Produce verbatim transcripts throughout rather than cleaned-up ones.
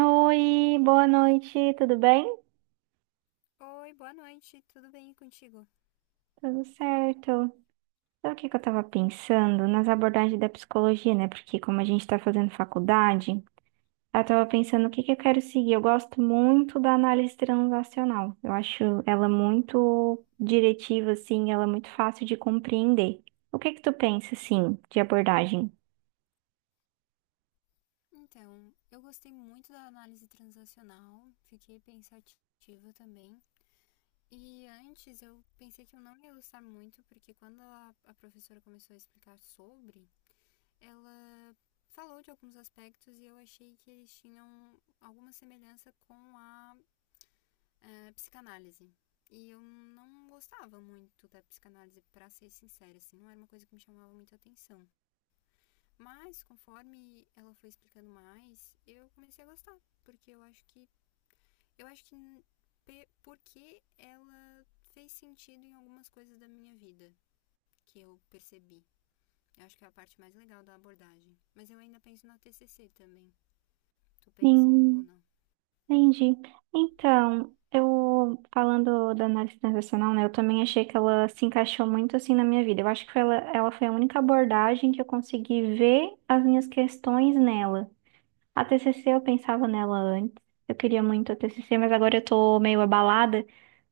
Oi, boa noite, tudo bem? Oi, boa noite, tudo bem contigo? Tudo certo. Sabe o que que eu tava pensando? Nas abordagens da psicologia, né? Porque como a gente tá fazendo faculdade, eu tava pensando o que que eu quero seguir. Eu gosto muito da análise transacional. Eu acho ela muito diretiva, assim, ela é muito fácil de compreender. O que que tu pensa, assim, de abordagem? Então, eu gostei muito da análise transacional, fiquei pensativa também. E antes eu pensei que eu não ia gostar muito, porque quando a, a professora começou a explicar sobre, ela falou de alguns aspectos e eu achei que eles tinham alguma semelhança com a, eh, psicanálise. E eu não gostava muito da psicanálise, pra ser sincera, assim, não era uma coisa que me chamava muita atenção. Mas conforme ela foi explicando mais, eu comecei a gostar, porque eu acho que eu acho que porque ela fez sentido em algumas coisas da minha vida que eu percebi. Eu acho que é a parte mais legal da abordagem. Mas eu ainda penso na T C C também. Tu pensa ou Sim. não? Entendi. Então, eu falando da análise transacional, né, eu também achei que ela se encaixou muito assim na minha vida. Eu acho que foi ela, ela foi a única abordagem que eu consegui ver as minhas questões nela. A T C C eu pensava nela antes. Eu queria muito a T C C, mas agora eu tô meio abalada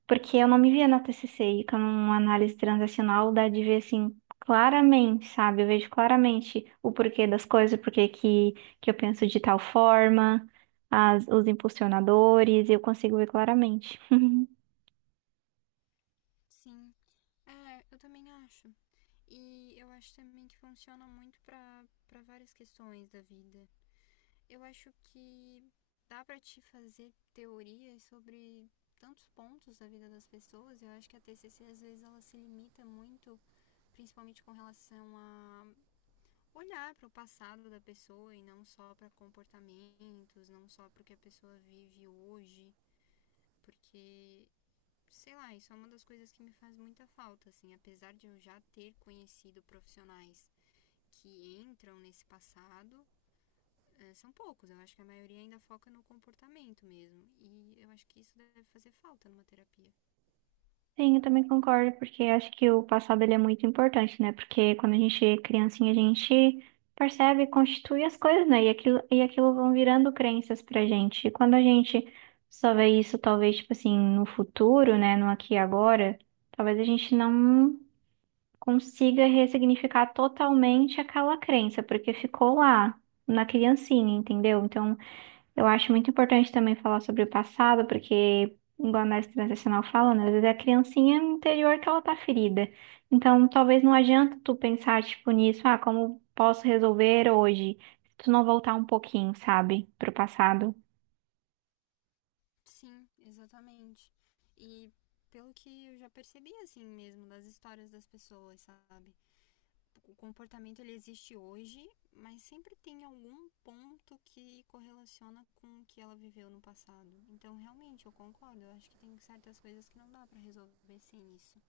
porque eu não me via na T C C e com uma análise transacional dá de ver assim claramente, sabe? Eu vejo claramente o porquê das coisas, o porquê que, que eu penso de tal forma, as, os impulsionadores, eu consigo ver claramente. Sim. É, eu também acho. E eu acho também que funciona muito para várias questões da vida. Eu acho que dá para te fazer teorias sobre tantos pontos da vida das pessoas. Eu acho que a T C C às vezes ela se limita muito, principalmente com relação a olhar para o passado da pessoa e não só para comportamentos, não só para o que a pessoa vive hoje, porque sei lá, isso é uma das coisas que me faz muita falta, assim, apesar de eu já ter conhecido profissionais que entram nesse passado, são poucos. Eu acho que a maioria ainda foca no comportamento mesmo. E eu acho que isso deve fazer falta numa terapia. Sim, eu também concordo, porque eu acho que o passado ele é muito importante, né? Porque quando a gente é criancinha, a gente percebe, constitui as coisas, né? E aquilo, e aquilo vão virando crenças pra gente. E quando a gente só vê isso, talvez, tipo assim, no futuro, né? No aqui e agora, talvez a gente não consiga ressignificar totalmente aquela crença, porque ficou lá na criancinha, entendeu? Então. Eu acho muito importante também falar sobre o passado, porque, igual a análise transacional fala, né, às vezes é a criancinha interior que ela tá ferida. Então, talvez não adianta tu pensar, tipo, nisso, ah, como posso resolver hoje? Se tu não voltar um pouquinho, sabe, pro passado. Sim, exatamente. E pelo que eu já percebi, assim mesmo, das histórias das pessoas, sabe? O comportamento ele existe hoje, mas sempre tem algum ponto que correlaciona com o que ela viveu no passado. Então, realmente, eu concordo. Eu acho que tem certas coisas que não dá para resolver sem isso.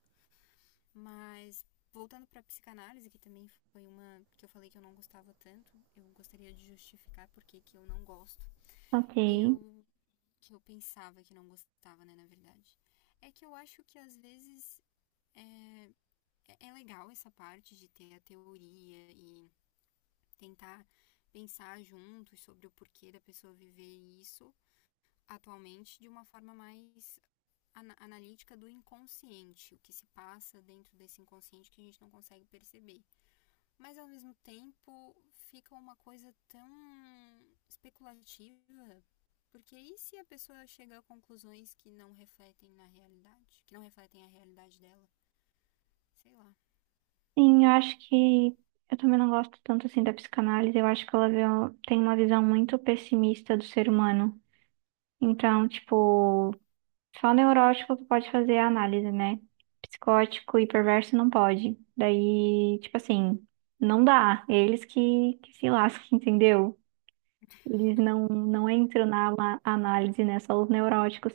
Mas voltando para a psicanálise, que também foi uma que eu falei que eu não gostava tanto, eu gostaria de justificar por que eu não gosto. Ok. Eu que eu pensava que não gostava, né, na verdade. É que eu acho que às vezes é é legal essa parte de ter a teoria e tentar pensar juntos sobre o porquê da pessoa viver isso atualmente de uma forma mais analítica do inconsciente, o que se passa dentro desse inconsciente que a gente não consegue perceber. Mas ao mesmo tempo fica uma coisa tão especulativa. Porque e se a pessoa chega a conclusões que não refletem na realidade? Que não refletem a realidade dela? Sei lá. Sim, eu acho que eu também não gosto tanto assim da psicanálise. Eu acho que ela vê- tem uma visão muito pessimista do ser humano. Então, tipo, só neurótico que pode fazer a análise, né? Psicótico e perverso não pode. Daí, tipo assim, não dá. Eles que, que se lascam, entendeu? Eles não, não entram na ala- análise, né? Só os neuróticos.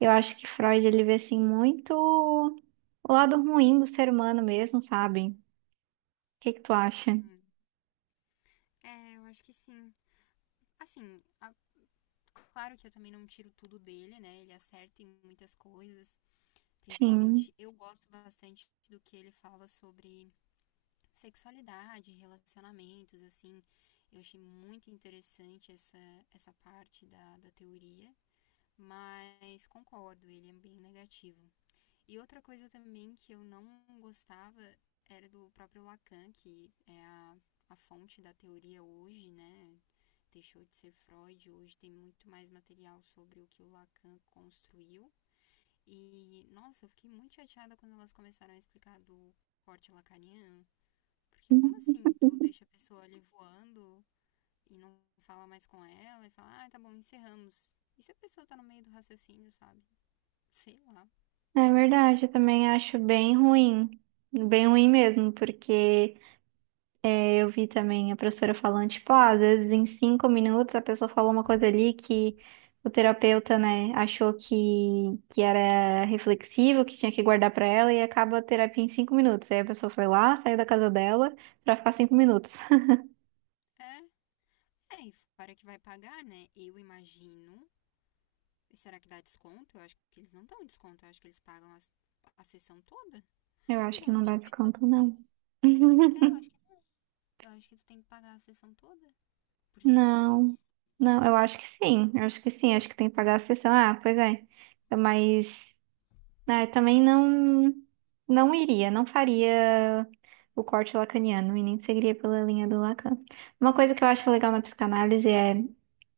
Eu acho que Freud, ele vê, assim, muito o lado ruim do ser humano mesmo, sabe? O que que tu acha? Sim. É, eu acho que sim. Assim, a- claro que eu também não tiro tudo dele, né? Ele acerta em muitas coisas. Sim. Principalmente, eu gosto bastante do que ele fala sobre sexualidade, relacionamentos, assim. Eu achei muito interessante essa, essa parte da, da teoria, mas concordo, ele é bem negativo. E outra coisa também que eu não gostava era do próprio Lacan, que é a, a fonte da teoria hoje, né? Deixou de ser Freud, hoje tem muito mais material sobre o que o Lacan construiu. E, nossa, eu fiquei muito chateada quando elas começaram a explicar do corte lacaniano, porque como assim tu deixa a pessoa ali voando e não fala mais com ela e fala, ah, tá bom, encerramos. E se a pessoa tá no meio do raciocínio, sabe? Sei lá. É verdade, eu também acho bem ruim. Bem ruim mesmo, porque... É, eu vi também a professora falando, tipo, ah, às vezes em cinco minutos a pessoa falou uma coisa ali que o terapeuta, né, achou que, que era reflexivo, que tinha que guardar pra ela e acaba a terapia em cinco minutos. Aí a pessoa foi lá, saiu da casa dela pra ficar cinco minutos. É, é, e para que vai pagar, né? Eu imagino. E será que dá desconto? Eu acho que eles não dão desconto, eu acho que eles pagam as- a, sessão toda. Eu acho Pois é, que eu não não dá tinha pensado desconto, sobre não. isso. É, eu acho que não. Eu acho que tu tem que pagar a sessão toda por cinco Não, minutos. não, eu acho que sim, eu acho que sim, acho que tem que pagar a sessão. Ah, pois é, mas né, também não, não iria, não faria o corte lacaniano e nem seguiria pela linha do Lacan. Uma coisa que eu acho legal na psicanálise é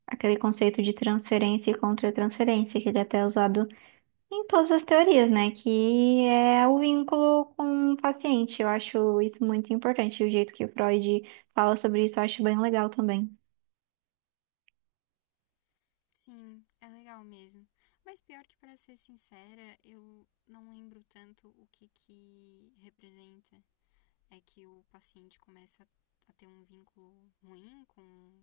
aquele conceito de transferência e contra-transferência, que ele é até é usado em todas as teorias, né? Que é o vínculo com o paciente. Eu acho isso muito importante. E o jeito que o Freud fala sobre isso, eu acho bem legal também. Sim, é legal mesmo. Mas pior que, para ser sincera, eu não lembro tanto o que que representa. É que o paciente começa a ter um vínculo ruim com,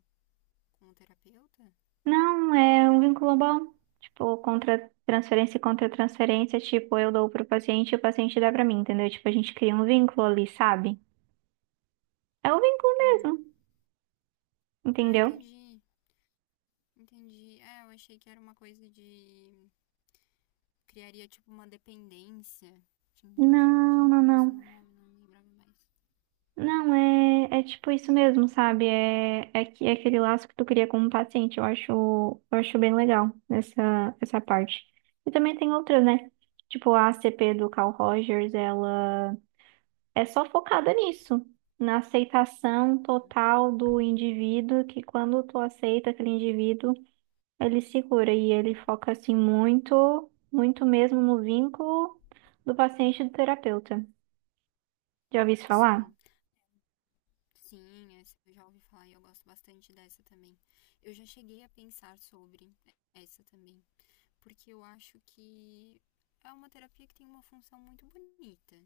com o terapeuta? Não, é um vínculo bom. Tipo, contra transferência e contra transferência, tipo, eu dou pro paciente e o paciente dá pra mim, entendeu? Tipo, a gente cria um vínculo ali, sabe? É o vínculo mesmo, Hum. Ah, entendeu? entendi. Entendi. É, eu achei que era uma coisa de. Criaria tipo uma dependência. Tinha entendido Não, de- não, nisso não. no nome, não lembrava mais. Não, é, é tipo isso mesmo, sabe? É, é, que- é aquele laço que tu cria com o paciente. Eu acho, eu acho bem legal essa, essa parte. E também tem outras, né? Tipo, a ACP do Carl Rogers, ela é só focada nisso, na aceitação total do indivíduo, que quando tu aceita aquele indivíduo, ele segura e ele foca assim muito, muito mesmo no vínculo do paciente e do terapeuta. Já ouvi isso falar? Sim. Sim, essa eu já ouvi falar e eu gosto bastante dessa também. Eu já cheguei a pensar sobre essa também, porque eu acho que é uma terapia que tem uma função muito bonita.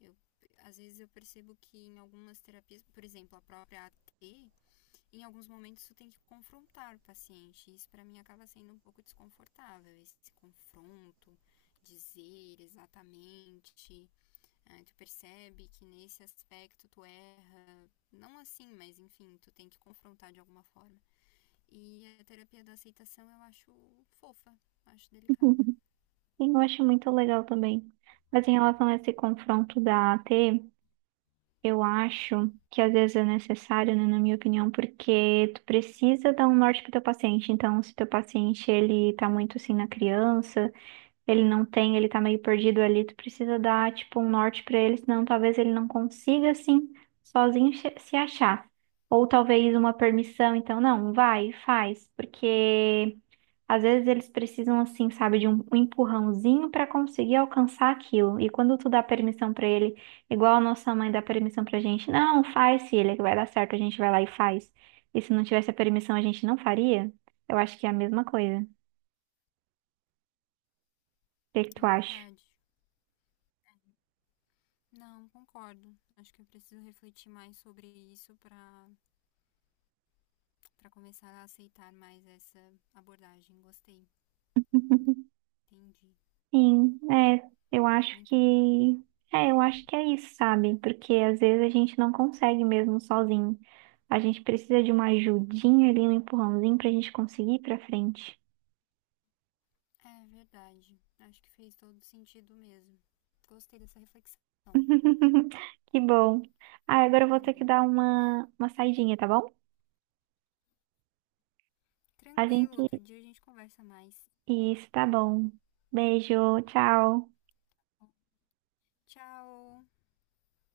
Eu às vezes eu percebo que em algumas terapias, por exemplo, a própria A T, em alguns momentos tu tem que confrontar o paciente. Isso para mim acaba sendo um pouco desconfortável, esse confronto, dizer exatamente ah, tu percebe que nesse aspecto tu erra, não assim, mas enfim, tu tem que confrontar de alguma forma. E a terapia da aceitação eu acho fofa, acho delicada. E eu acho muito legal também. Mas em relação a esse confronto da A T, eu acho que às vezes é necessário, né, na minha opinião, porque tu precisa dar um norte pro teu paciente. Então, se teu paciente ele tá muito assim na criança, ele não tem, ele tá meio perdido ali, tu precisa dar, tipo, um norte pra ele, senão talvez ele não consiga, assim, sozinho che- se achar. Ou talvez uma permissão, então, não, vai, faz, porque às vezes eles precisam, assim, sabe, de um, um empurrãozinho pra conseguir alcançar aquilo. E quando tu dá permissão pra ele, igual a nossa mãe dá permissão pra gente, não, faz, filha, que vai dar certo, a gente vai lá e faz. E se não tivesse a permissão, a gente não faria? Eu acho que é a mesma coisa. O que que É tu acha? verdade. Não, concordo. Acho que eu preciso refletir mais sobre isso para para começar a aceitar mais essa abordagem. Gostei. Entendi. Sim, é, eu acho Muito bom. que é, eu acho que é isso, sabe? Porque às vezes a gente não consegue mesmo sozinho. A gente precisa de uma ajudinha ali, um empurrãozinho pra gente conseguir ir pra frente. É verdade. Acho que fez todo sentido mesmo. Gostei dessa reflexão. Que bom. Ah, agora eu vou ter que Adorei. dar uma, uma saidinha, tá bom? A Tranquilo, gente. outro dia a gente conversa mais. Isso, tá bom. Beijo, tchau. Tchau!